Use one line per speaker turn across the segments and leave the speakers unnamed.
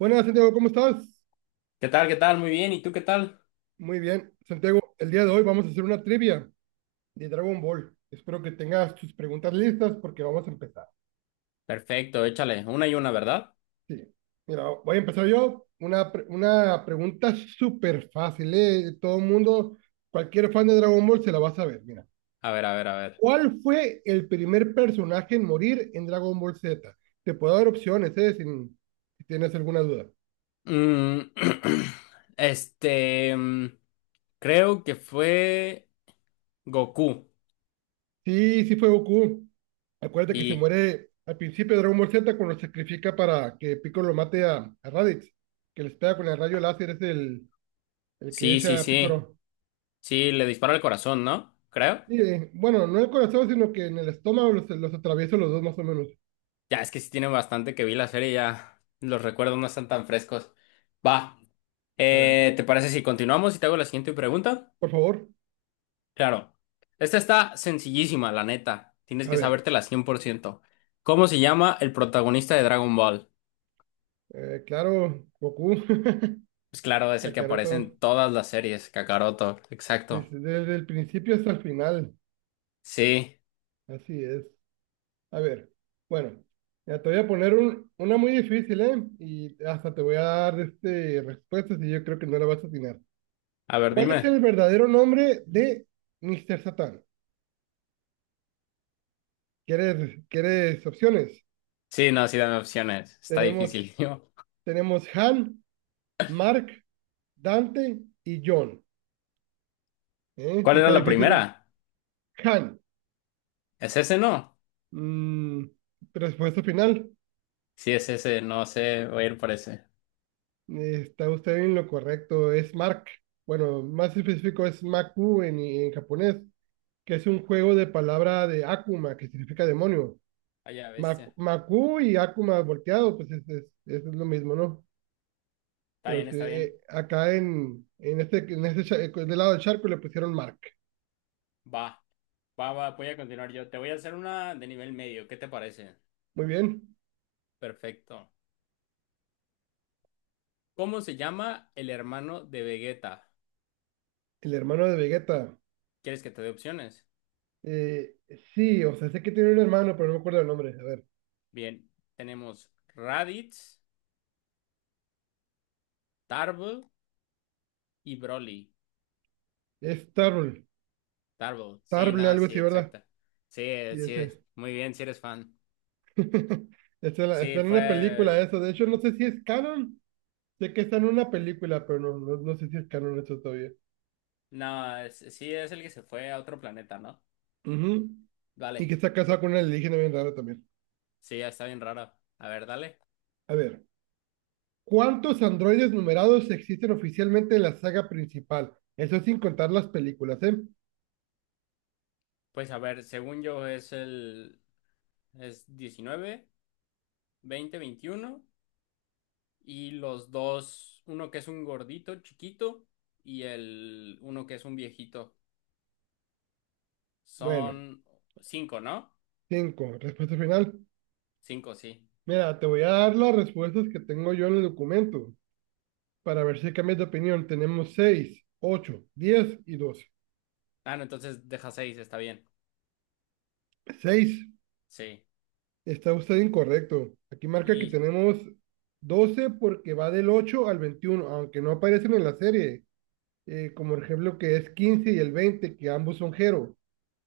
Buenas, Santiago, ¿cómo estás?
¿Qué tal? ¿Qué tal? Muy bien. ¿Y tú qué tal?
Muy bien, Santiago, el día de hoy vamos a hacer una trivia de Dragon Ball. Espero que tengas tus preguntas listas porque vamos a empezar.
Perfecto, échale. Una y una, ¿verdad?
Sí, mira, voy a empezar yo. Una, una pregunta súper fácil, ¿eh? Todo el mundo, cualquier fan de Dragon Ball se la va a saber. Mira,
A ver, a ver, a ver.
¿cuál fue el primer personaje en morir en Dragon Ball Z? Te puedo dar opciones, ¿eh? Si tienes alguna duda.
Mm, este, creo que fue Goku.
Sí, sí fue Goku. Acuérdate que se
Y
muere al principio de Dragon Ball Z cuando se sacrifica para que Piccolo mate a Raditz, que les pega con el rayo láser, es el que
sí, sí,
echa a
sí.
Piccolo.
Sí, le dispara al corazón, ¿no? Creo.
Y, bueno, no en el corazón, sino que en el estómago los atravieso los dos más o menos.
Ya, es que sí tiene bastante que vi la serie, ya los recuerdos no están tan frescos. Va.
A ver,
¿Te parece si continuamos y te hago la siguiente pregunta?
por favor,
Claro. Esta está sencillísima, la neta. Tienes
a
que
ver.
sabértela 100%. ¿Cómo se llama el protagonista de Dragon Ball?
Claro, Goku.
Pues claro, es el que aparece en
Kakaroto,
todas las series, Kakaroto. Exacto.
desde el principio hasta el final,
Sí.
así es. A ver, bueno, ya te voy a poner una muy difícil, ¿eh? Y hasta te voy a dar este, respuestas y yo creo que no la vas a atinar.
A ver,
¿Cuál es
dime.
el verdadero nombre de Mr. Satan? ¿¿Quieres opciones?
Sí, no, sí, dame opciones. Está
Tenemos,
difícil, tío.
tenemos Han, Mark, Dante y John. ¿Eh? Sí
¿Cuál era
está
la
difícil, ¿verdad?
primera?
Han.
¿Es ese, no?
Mm, respuesta final.
Sí, es ese. No sé, voy a ir por ese.
Está usted en lo correcto, es Mark. Bueno, más específico es Maku en japonés, que es un juego de palabra de Akuma, que significa demonio.
Vaya bestia.
Maku y Akuma volteado, pues es lo mismo, ¿no?
Está
Pero
bien,
sí,
está bien.
acá en este del lado del charco le pusieron Mark.
Va. Va, va, voy a continuar yo. Te voy a hacer una de nivel medio. ¿Qué te parece?
Muy bien.
Perfecto. ¿Cómo se llama el hermano de Vegeta?
El hermano de Vegeta.
¿Quieres que te dé opciones?
Eh, sí, o sea, sé que tiene un hermano, pero no me acuerdo el nombre. A ver,
Bien, tenemos Raditz, Tarble y Broly.
es Tarble.
Tarble, sí,
Tarble,
no,
algo
sí,
así, ¿verdad?
exacta. Sí,
Sí,
sí,
ese.
muy bien, si eres fan. Sí,
Está en una película
fue.
eso. De hecho, no sé si es canon. Sé que está en una película, pero no sé si es canon eso todavía.
No, sí, es el que se fue a otro planeta, ¿no?
Ujú. Y
Vale,
que está casado con una alienígena bien rara también.
sí, ya está bien raro. A ver, dale.
A ver, ¿cuántos androides numerados existen oficialmente en la saga principal? Eso sin contar las películas, ¿eh?
Pues a ver, según yo es 19, 20, 21. Y los dos, uno que es un gordito chiquito y el uno que es un viejito.
Bueno,
Son cinco, ¿no?
cinco. Respuesta final.
Cinco, sí.
Mira, te voy a dar las respuestas que tengo yo en el documento para ver si cambias de opinión. Tenemos seis, ocho, diez y 12.
Ah, no, entonces deja seis, está bien.
Seis.
Sí.
Está usted incorrecto. Aquí marca que
Y,
tenemos 12 porque va del 8 al 21, aunque no aparecen en la serie. Como el ejemplo que es 15 y el 20 que ambos son Hero.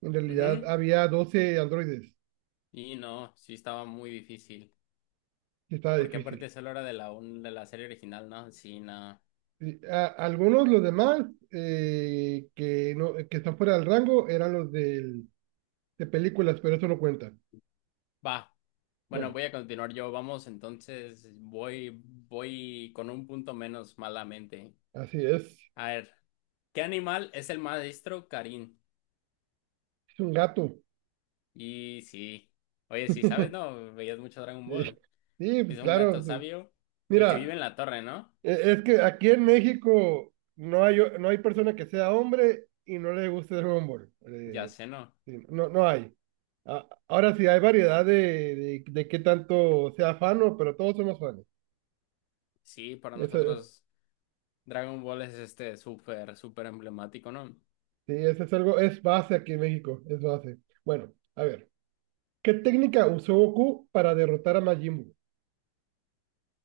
En realidad
ujú.
había 12 androides,
Y no, sí estaba muy difícil.
que estaba
Porque aparte
difícil.
es a la hora de la serie original, ¿no? Sí, no.
Algunos, los demás, no, que están fuera del rango, eran de películas, pero eso no cuenta.
Va. Bueno,
Bueno,
voy a continuar yo. Vamos, entonces voy, voy con un punto menos malamente.
así es.
A ver, ¿qué animal es el maestro Karim?
Es un gato.
Y sí. Oye, sí, ¿sabes? No, veías mucho Dragon Ball.
Sí, pues
Es un
claro.
gato
Pues,
sabio, el que vive
mira,
en la torre, ¿no?
Es que aquí en México no hay, no hay persona que sea hombre y no le guste Dragon Ball.
Ya sé, ¿no?
Sí, no, no hay. Ahora sí, hay variedad de qué tanto sea fan, pero todos somos fans.
Sí, para
Eso,
nosotros Dragon Ball es este súper, súper emblemático, ¿no?
sí, eso es algo, es base aquí en México, es base. Bueno, a ver, ¿qué técnica usó Goku para derrotar a Majin Buu?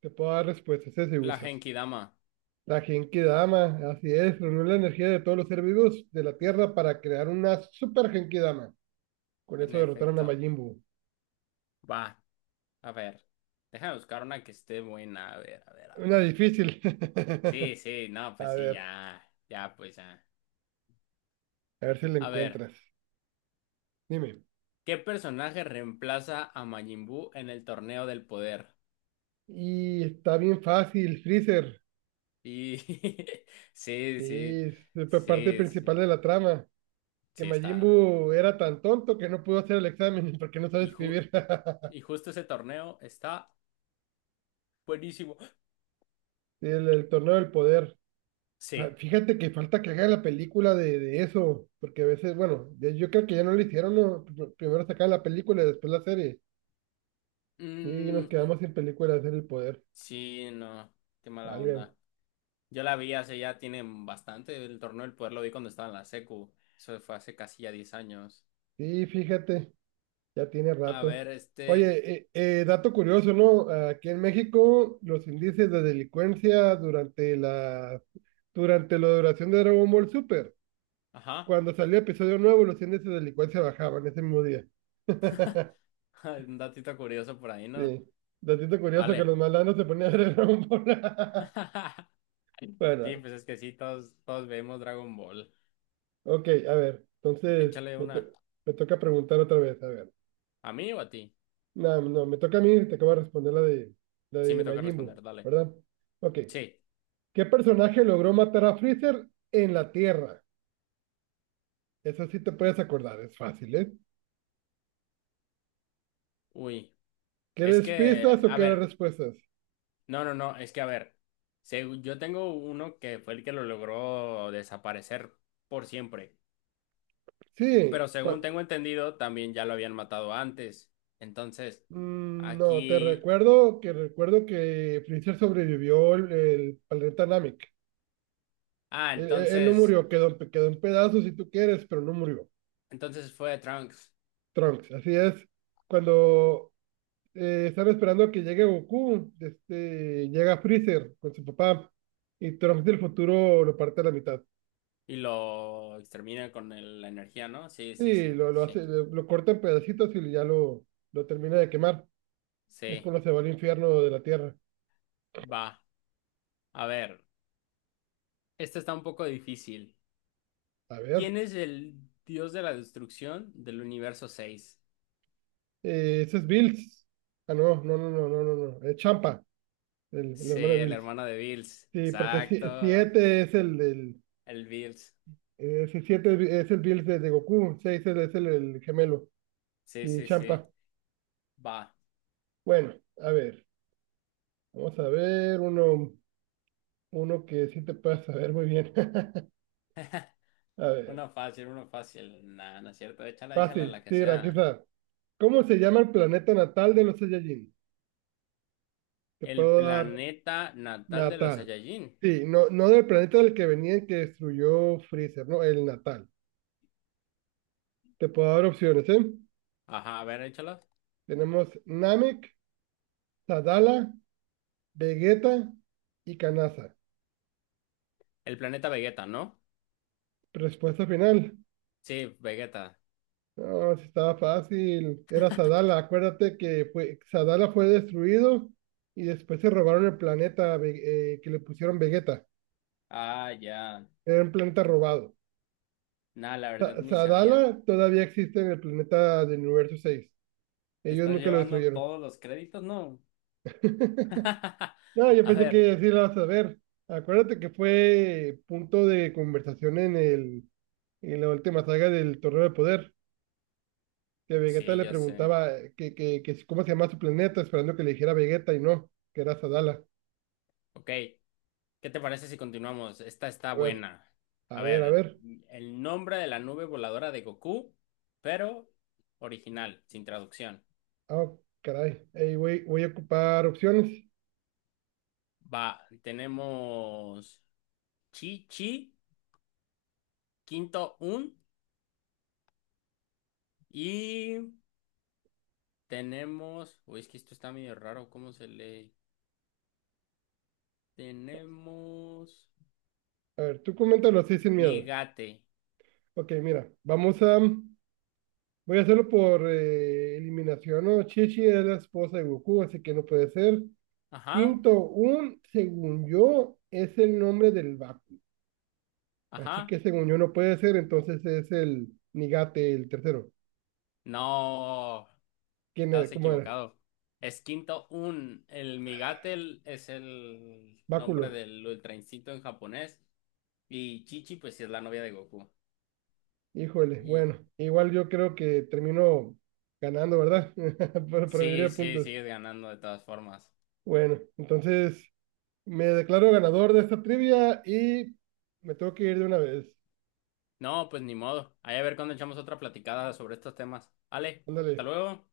Te puedo dar respuestas, si
La
usas
Genkidama,
la Genki Dama, así es, reunió la energía de todos los seres vivos de la Tierra para crear una super Genki Dama. Con
en
eso derrotaron a
efecto.
Majin Buu.
Va, a ver. Déjame buscar una que esté buena. A ver, a ver, a
Una
ver.
difícil.
Sí, sí, no, pues
A
sí,
ver,
ya. Ya, pues ya.
a ver si la
A ver,
encuentras. Dime.
¿qué personaje reemplaza a Majin Buu en el torneo del poder?
Y está bien fácil, Freezer.
Y sí,
Sí,
sí,
es la parte
sí,
principal
sí,
de la trama. Que
sí,
Majin
está.
Buu era tan tonto que no pudo hacer el examen porque no sabe
Y,
escribir.
y justo ese torneo está buenísimo.
El torneo del poder.
Sí.
Fíjate que falta que hagan la película de eso, porque a veces, bueno, yo creo que ya no lo hicieron, ¿no? Primero sacaban la película y después la serie. Y nos
Mm,
quedamos sin película de hacer el poder.
sí, no, qué mala
Válgame.
onda. Yo la vi hace ya, tiene bastante el torneo del poder, lo vi cuando estaba en la secu. Eso fue hace casi ya 10 años.
Sí, fíjate. Ya tiene
A
rato.
ver,
Oye, dato curioso, ¿no? Aquí en México, los índices de delincuencia durante durante la duración de Dragon Ball Super,
ajá,
cuando salió episodio nuevo, los índices de delincuencia bajaban ese mismo día.
un datito curioso por ahí, ¿no?
Sí. Datito curioso que
Vale.
los malandros se ponían a ver Dragon Ball.
Sí,
Bueno,
pues es que sí, todos, todos vemos Dragon Ball.
ok, a ver. Entonces,
Échale una.
me toca preguntar otra vez. A ver.
¿A mí o a ti?
No, no, me toca a mí, te acabo de responder la
Sí, me
de
toca
Majin
responder,
Buu,
dale.
¿verdad? Ok.
Sí.
¿Qué personaje logró matar a Freezer en la Tierra? Eso sí te puedes acordar, es fácil, ¿eh?
Uy, es
¿Quieres
que,
pistas o
a
quieres
ver,
respuestas?
no, no, no, es que, a ver, yo tengo uno que fue el que lo logró desaparecer por siempre,
Sí,
pero según tengo entendido, también ya lo habían matado antes. Entonces,
no, te
aquí,
recuerdo que Freezer sobrevivió el planeta Namek.
ah,
Él, él no
entonces,
murió, quedó, quedó en pedazos si tú quieres, pero no murió.
entonces fue Trunks
Trunks, así es. Cuando están esperando a que llegue Goku, este, llega Freezer con su papá y Trunks del futuro lo parte a la mitad.
y lo extermina con la energía, ¿no? Sí, sí,
Sí,
sí,
lo
sí,
hace, lo corta en pedacitos y ya lo termina de quemar. Es
sí,
cuando se va al infierno de la tierra.
va. A ver, este está un poco difícil.
A ver,
¿Quién es el dios de la destrucción del universo 6?
ese es Bills. Ah, no. Es Champa, el
Sí,
hermano de
el
Bills.
hermano de Bills.
Sí, porque
Exacto.
7 es el del.
El Bills.
Eh, si 7 es el Bills de Goku, 6 es el gemelo.
Sí,
Y
sí,
Champa.
sí. Va.
Bueno, a ver, vamos a ver uno que sí te puedas saber muy bien. A ver,
Una fácil, una fácil. Nah, no es cierto. Échala, échala
fácil,
la que
sí, aquí
sea.
está. ¿Cómo se llama el planeta natal de los Saiyajin? Te
El
puedo dar
planeta natal de los
natal.
Saiyajin.
Sí, no, no del planeta del que venían que destruyó Freezer, no, el natal. Te puedo dar opciones, ¿eh?
Ajá, a ver, échala.
Tenemos Namek, Sadala, Vegeta y Kanasa.
El planeta Vegeta, ¿no?
Respuesta final.
Sí, Vegeta.
No, si estaba fácil. Era Sadala. Acuérdate que fue, Sadala fue destruido y después se robaron el planeta que le pusieron Vegeta.
Ah, ya.
Era un planeta robado.
Nah, la verdad ni sabía.
Sadala todavía existe en el planeta del universo seis.
¿Te
Ellos
estás
nunca lo
llevando
destruyeron.
todos los créditos? No.
No, yo
A
pensé
ver.
que sí lo vas a ver. Acuérdate que fue punto de conversación en en la última saga del Torneo de Poder, que Vegeta
Sí,
le
ya sé.
preguntaba que cómo se llama su planeta, esperando que le dijera Vegeta y no, que era Sadala.
Ok. ¿Qué te parece si continuamos? Esta está
A ver,
buena.
a
A
ver, a
ver,
ver.
el nombre de la nube voladora de Goku, pero original, sin traducción.
Ah, caray. Ey, voy a ocupar opciones.
Va, tenemos Chi Chi, Quinto Un y tenemos. Uy, es que esto está medio raro, ¿cómo se lee? Tenemos
A ver, tú coméntalo así sin miedo.
Migate.
Ok, mira, vamos a... Voy a hacerlo por eliminación, ¿no? Chichi es la esposa de Goku, así que no puede ser.
Ajá,
Quinto, un, según yo, es el nombre del Baku. Así que
ajá.
según yo no puede ser, entonces es el Nigate, el tercero.
No.
¿Quién era?
Estás
¿Cómo era?
equivocado. Es Quinto Un. El Migatel es el
Báculo.
nombre del Ultra Instinto en japonés. Y Chichi, pues sí es la novia de Goku.
Híjole,
Y
bueno, igual yo creo que termino ganando, ¿verdad? Por promedio
sí,
de
sí,
puntos.
sigues ganando de todas formas.
Bueno, entonces me declaro ganador de esta trivia y me tengo que ir de una vez.
No, pues ni modo. Ahí a ver cuando echamos otra platicada sobre estos temas. Ale, hasta
Ándale.
luego.